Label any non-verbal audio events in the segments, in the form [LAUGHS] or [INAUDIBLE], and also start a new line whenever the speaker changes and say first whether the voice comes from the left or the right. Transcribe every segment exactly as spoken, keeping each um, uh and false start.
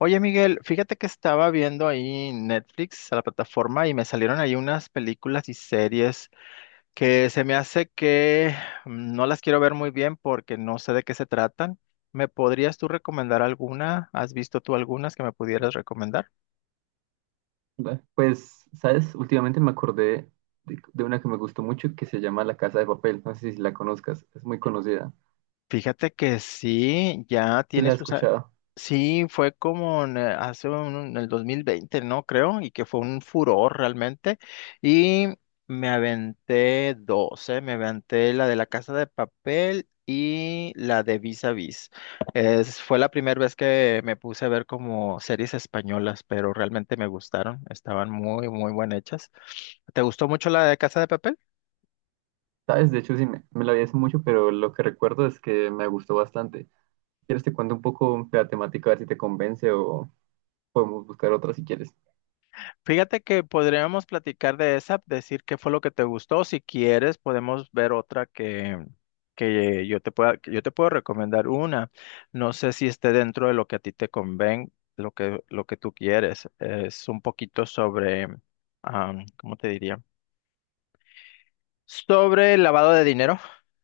left: Oye, Miguel, fíjate que estaba viendo ahí Netflix, a la plataforma, y me salieron ahí unas películas y series que se me hace que mm, no las quiero ver muy bien porque no sé de qué se tratan. ¿Me podrías tú recomendar alguna? ¿Has visto tú algunas que me pudieras recomendar?
right: Ve, Pues, ¿sabes? Últimamente me acordé de, de una que me gustó mucho que se llama La Casa de Papel. No sé si la conozcas, es muy conocida.
left: Fíjate que sí, ya
right: Sí
left: tiene
right: la has
left: sus,
right: escuchado.
left: sí, fue como en, eh, hace un, en el dos mil veinte, ¿no? Creo, y que fue un furor realmente. Y me aventé dos, ¿eh? Me aventé la de La Casa de Papel y la de Vis a Vis. Es, fue la primera vez que me puse a ver como series españolas, pero realmente me gustaron. Estaban muy, muy bien hechas. ¿Te gustó mucho la de Casa de Papel?
right: ¿Sabes? De hecho, sí, me, me la vi hace mucho, pero lo que recuerdo es que me gustó bastante. ¿Quieres te cuento un poco de la temática, a ver si te convence o podemos buscar otra si quieres?
left: Fíjate que podríamos platicar de esa, decir qué fue lo que te gustó. Si quieres, podemos ver otra que, que yo te pueda, que yo te puedo recomendar una. No sé si esté dentro de lo que a ti te conven, lo que, lo que tú quieres. Es un poquito sobre, am, ¿cómo te diría? Sobre el lavado de dinero.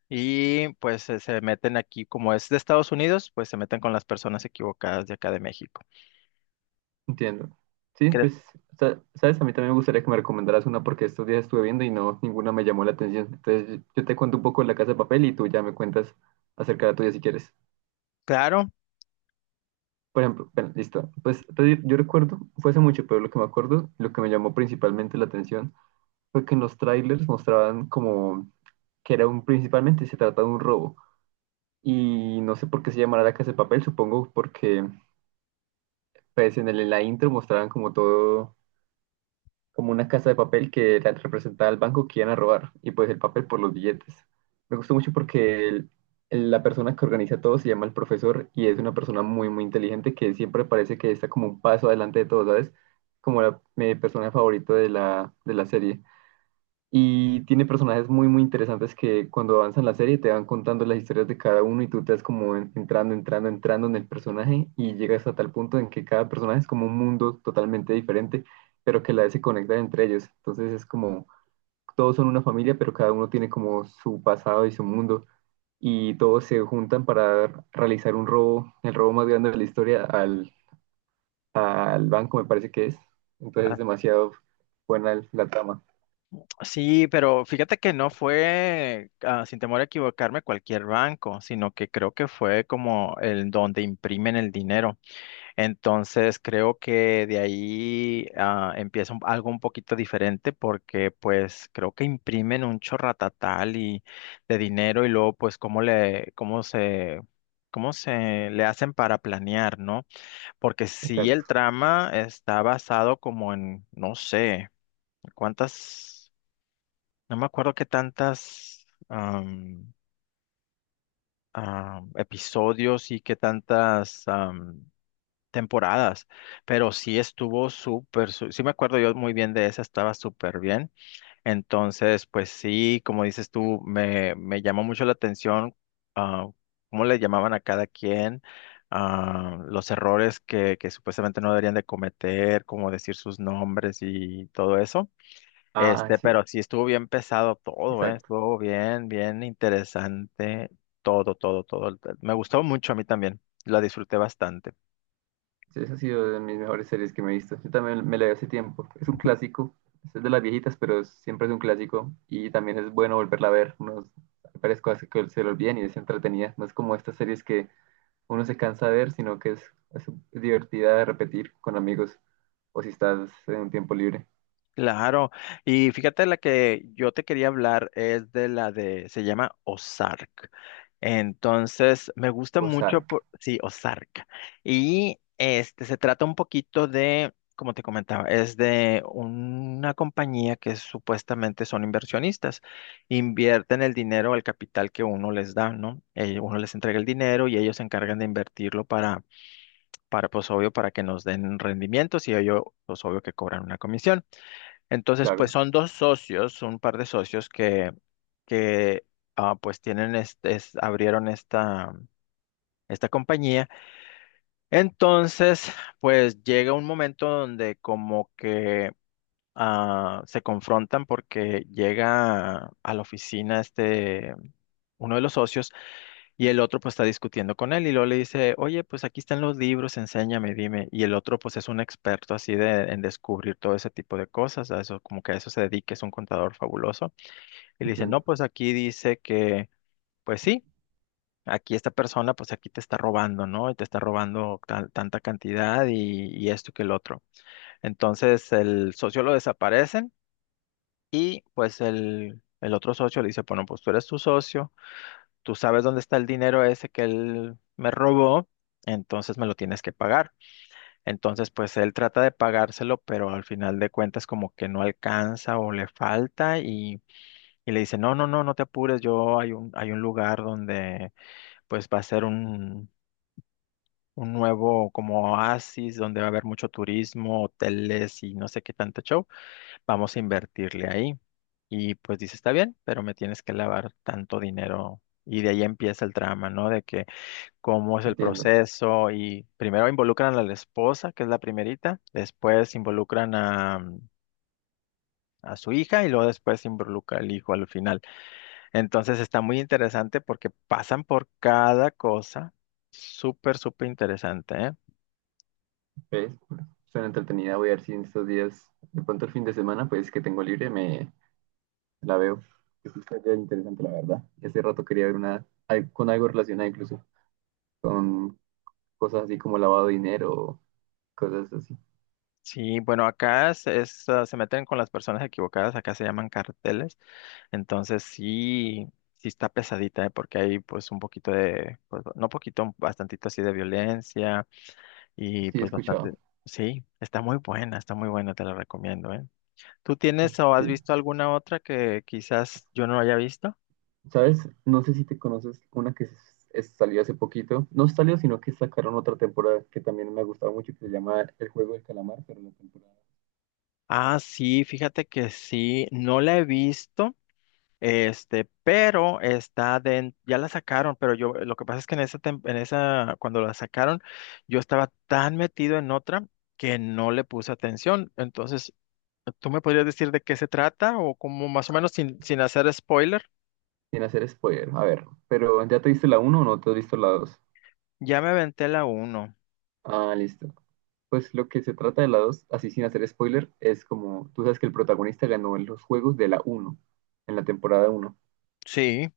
left: Y pues se, se meten aquí, como es de Estados Unidos, pues se meten con las personas equivocadas de acá de México.
right: Entiendo. Sí,
left: ¿Crees?
right: pues, sa- ¿sabes? A mí también me gustaría que me recomendaras una porque estos días estuve viendo y no, ninguna me llamó la atención. Entonces, yo te cuento un poco de La Casa de Papel y tú ya me cuentas acerca de la tuya si quieres.
left: Claro.
right: Por ejemplo, bueno, listo. Pues entonces, yo recuerdo, fue hace mucho, pero lo que me acuerdo, lo que me llamó principalmente la atención fue que en los trailers mostraban como que era un, principalmente se trata de un robo. Y no sé por qué se llamará la casa de papel, supongo porque pues en, el- en la intro mostraban como todo como una casa de papel que era- representaba al banco que iban a robar y pues el papel por los billetes. Me gustó mucho porque el- el- la persona que organiza todo se llama el profesor y es una persona muy, muy inteligente que siempre parece que está como un paso adelante de todos, ¿sabes? Como la, mi personaje favorito de la, de la serie. Y tiene personajes muy, muy interesantes que cuando avanzan la serie te van contando las historias de cada uno y tú te vas como en- entrando, entrando, entrando en el personaje y llegas a tal punto en que cada personaje es como un mundo totalmente diferente, pero que a la vez se conectan entre ellos. Entonces es como, todos son una familia, pero cada uno tiene como su pasado y su mundo y todos se juntan para realizar un robo, el robo más grande de la historia al, al banco, me parece que es. Entonces es demasiado buena la trama.
left: Sí, pero fíjate que no fue, ah, sin temor a equivocarme, cualquier banco, sino que creo que fue como el donde imprimen el dinero. Entonces creo que de ahí ah, empieza un- algo un poquito diferente porque pues creo que imprimen un chorratatal y de dinero y luego pues cómo le, cómo se, cómo se le hacen para planear, ¿no? Porque si el
right: Exacto.
left: trama está basado como en, no sé, cuántas, no me acuerdo qué tantas am, am, episodios y qué tantas am, temporadas, pero sí estuvo súper, su- sí me acuerdo yo muy bien de esa, estaba súper bien. Entonces, pues sí, como dices tú, me, me llamó mucho la atención ah, cómo le llamaban a cada quien, ah, los errores que, que supuestamente no deberían de cometer, como decir sus nombres y todo eso.
right: Ah,
left: Este,
right: sí,
left: pero sí estuvo bien pesado todo, ¿eh?
right: exacto.
left: Estuvo bien, bien interesante. Todo, todo, todo. Me gustó mucho a mí también. La disfruté bastante.
right: Sí, esa ha sido de mis mejores series que me he visto. Yo también me la vi hace tiempo. Es un clásico. Es de las viejitas, pero es- siempre es un clásico. Y también es bueno volverla a ver. Unos, hay varias cosas que se le olvidan y es entretenida. No es como estas series que uno se cansa de ver, sino que es, es divertida de repetir con amigos. O si estás en un tiempo libre.
left: Claro, y fíjate la que yo te quería hablar es de la de, se llama Ozark. Entonces, me gusta
right: O
left: mucho, por- sí, Ozark. Y este se trata un poquito de, como te comentaba, es de una compañía que supuestamente son inversionistas. Invierten el dinero, el capital que uno les da, ¿no? Eh, uno les entrega el dinero y ellos se encargan de invertirlo para, para, pues obvio, para que nos den rendimientos y ellos, pues obvio, que cobran una comisión. Entonces, pues
right: claro.
left: son dos socios, un par de socios que, que ah, pues tienen este, es- abrieron esta, esta compañía. Entonces, pues llega un momento donde como que ah, se confrontan porque llega a la oficina este, uno de los socios y el otro pues está discutiendo con él y luego le dice, oye, pues aquí están los libros, enséñame, dime. Y el otro pues es un experto así de, en descubrir todo ese tipo de cosas, a eso, como que a eso se dedica, es un contador fabuloso. Y le dice, no,
right: Entiendo,
left: pues aquí dice que, pues sí. Aquí esta persona, pues aquí te está robando, ¿no? Y te está robando tal- tanta cantidad y, y esto que el otro. Entonces el socio lo desaparece y pues el, el otro socio le dice, bueno, pues tú eres tu socio, tú sabes dónde está el dinero ese que él me robó, entonces me lo tienes que pagar. Entonces pues él trata de pagárselo, pero al final de cuentas como que no alcanza o le falta y, y le dice, no, no, no, no te apures, yo hay un, hay un lugar donde pues va a ser un... un nuevo como oasis donde va a haber mucho turismo, hoteles y no sé qué tanto show, vamos a invertirle ahí. Y pues dice, está bien, pero me tienes que lavar tanto dinero. Y de ahí empieza el trama, ¿no? De que cómo es el
right: entiendo.
left: proceso. Y primero involucran a la esposa, que es la primerita, después involucran a, a su hija y luego después involucra al hijo al final. Entonces está muy interesante porque pasan por cada cosa. Súper, súper interesante, ¿eh?
right: ¿Ves? Suena entretenida. Voy a ver si en estos días, de pronto el fin de semana, pues que tengo libre, me, la veo. Es una historia interesante, la verdad. Y hace rato quería ver una al- con algo relacionado incluso con cosas así como lavado de dinero, cosas así.
left: Sí, bueno, acá es, es, ah, se meten con las personas equivocadas, acá se llaman carteles, entonces sí, sí está pesadita, ¿eh? Porque hay pues un poquito de, pues, no poquito, un bastantito así de violencia y
right: Sí, he
left: pues bastante,
right: escuchado.
left: sí, está muy buena, está muy buena, te la recomiendo, ¿eh? ¿Tú tienes o
right: Sí.
left: has visto alguna otra que quizás yo no haya visto?
right: ¿Sabes? No sé si te conoces una que es- es- salió hace poquito. No salió, sino que sacaron otra temporada que también me ha gustado mucho, que se llama El Juego del Calamar, pero la temporada.
left: Ah, sí, fíjate que sí, no la he visto. Este, pero está den- ya la sacaron, pero yo, lo que pasa es que en esa, tem- en esa, cuando la sacaron, yo estaba tan metido en otra que no le puse atención. Entonces, ¿tú me podrías decir de qué se trata? O como más o menos sin, sin hacer spoiler,
right: Sin hacer spoiler, a ver. Pero ¿ya te viste la uno o no te has visto la dos?
left: ya me aventé la uno.
right: Ah, listo. Pues lo que se trata de la dos, así sin hacer spoiler, es como tú sabes que el protagonista ganó en los juegos de la uno, en la temporada uno,
left: Sí.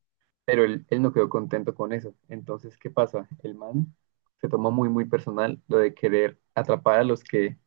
right: pero él, él no quedó contento con eso. Entonces, ¿qué pasa? El man se toma muy, muy personal lo de querer atrapar a los que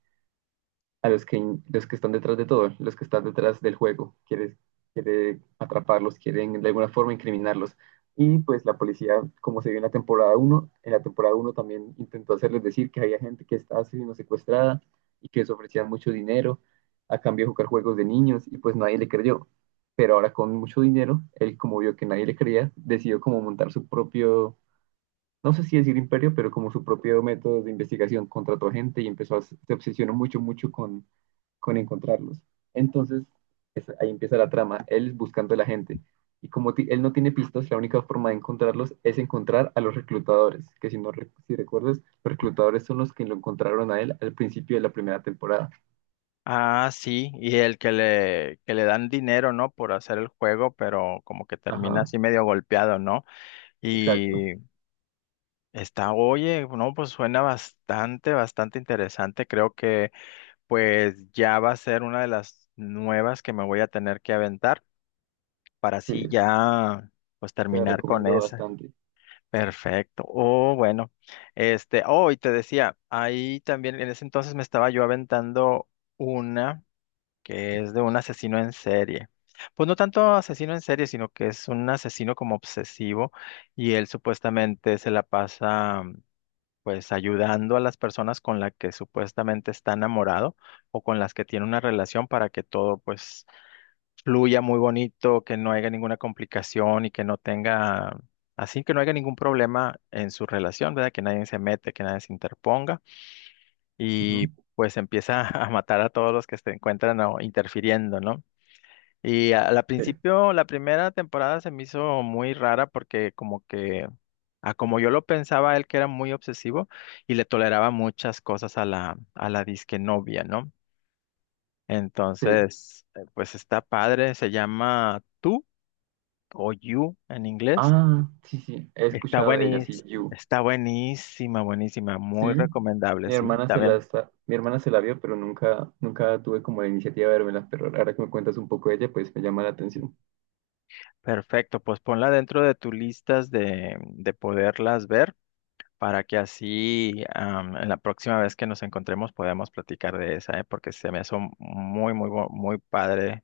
right: a los que, los que están detrás de todo, los que están detrás del juego. Quiere, quiere atraparlos, quieren de alguna forma incriminarlos. Y pues la policía, como se vio en la temporada uno, en la temporada uno también intentó hacerles decir que había gente que estaba siendo secuestrada y que les ofrecían mucho dinero a cambio de jugar juegos de niños y pues nadie le creyó. Pero ahora con mucho dinero, él como vio que nadie le creía, decidió como montar su propio, no sé si decir imperio, pero como su propio método de investigación. Contrató gente y empezó a, se obsesionó mucho, mucho con con encontrarlos. Entonces, es- ahí empieza la trama, él buscando a la gente. Y como ti- él no tiene pistas, la única forma de encontrarlos es encontrar a los reclutadores, que si no re- si recuerdas, los reclutadores son los que lo encontraron a él al principio de la primera temporada.
left: Ah, sí, y el que le, que le dan dinero, ¿no? Por hacer el juego, pero como que termina
right: Ajá,
left: así medio golpeado, ¿no?
right: exacto.
left: Y está, oye, no, pues suena bastante, bastante interesante. Creo que pues ya va a ser una de las nuevas que me voy a tener que aventar para
right: Sí,
left: así ya pues
right: te la
left: terminar con
right: recomiendo
left: esa.
right: bastante.
left: Perfecto. Oh, bueno. Este, oh, y te decía, ahí también en ese entonces me estaba yo aventando una que es de un asesino en serie. Pues no tanto asesino en serie, sino que es un asesino como obsesivo y él supuestamente se la pasa pues ayudando a las personas con las que supuestamente está enamorado o con las que tiene una relación para que todo pues fluya muy bonito, que no haya ninguna complicación y que no tenga, así que no haya ningún problema en su relación, ¿verdad? Que nadie se mete, que nadie se interponga y
right: Ujú.
left: pues empieza [LAUGHS] a matar a todos los que se encuentran o interfiriendo, ¿no? Y a- al
right: Sí,
left: principio, la primera temporada se me hizo muy rara porque como que, a como yo lo pensaba, él que era muy obsesivo y le toleraba muchas cosas a la, a la disque novia, ¿no?
right: sí.
left: Entonces, eh, pues está padre, se llama Tú o You en inglés.
right: Ah, sí, sí, he
left: Está
right: escuchado de ella, sí,
left: buenísima,
right: You.
left: está buenísima, buenísima,
right: Sí,
left: muy recomendable,
right: mi
left: sí,
right: hermana se la
left: también.
right: está- mi hermana se la vio, pero nunca, nunca tuve como la iniciativa de vérmela, pero ahora que me cuentas un poco de ella, pues me llama la atención.
left: Perfecto, pues ponla dentro de tus listas de, de poderlas ver, para que así am, en la próxima vez que nos encontremos podamos platicar de esa, ¿eh? Porque se me hizo muy, muy, bu- muy padre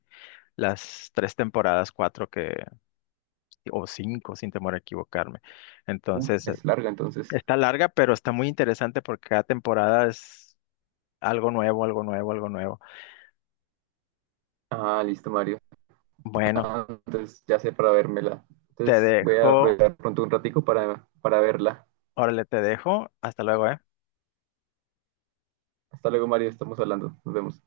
left: las tres temporadas, cuatro que, o cinco, sin temor a equivocarme.
right: Uf,
left: Entonces, eh,
right: es larga entonces.
left: está larga, pero está muy interesante porque cada temporada es algo nuevo, algo nuevo, algo nuevo.
right: Ah, listo, Mario.
left: Bueno,
right: Ah, entonces ya sé para vérmela.
left: te
right: Entonces voy a
left: dejo,
right: aprovechar pronto un ratico para, para verla.
left: órale, te dejo. Hasta luego, ¿eh?
right: Hasta luego, Mario. Estamos hablando. Nos vemos.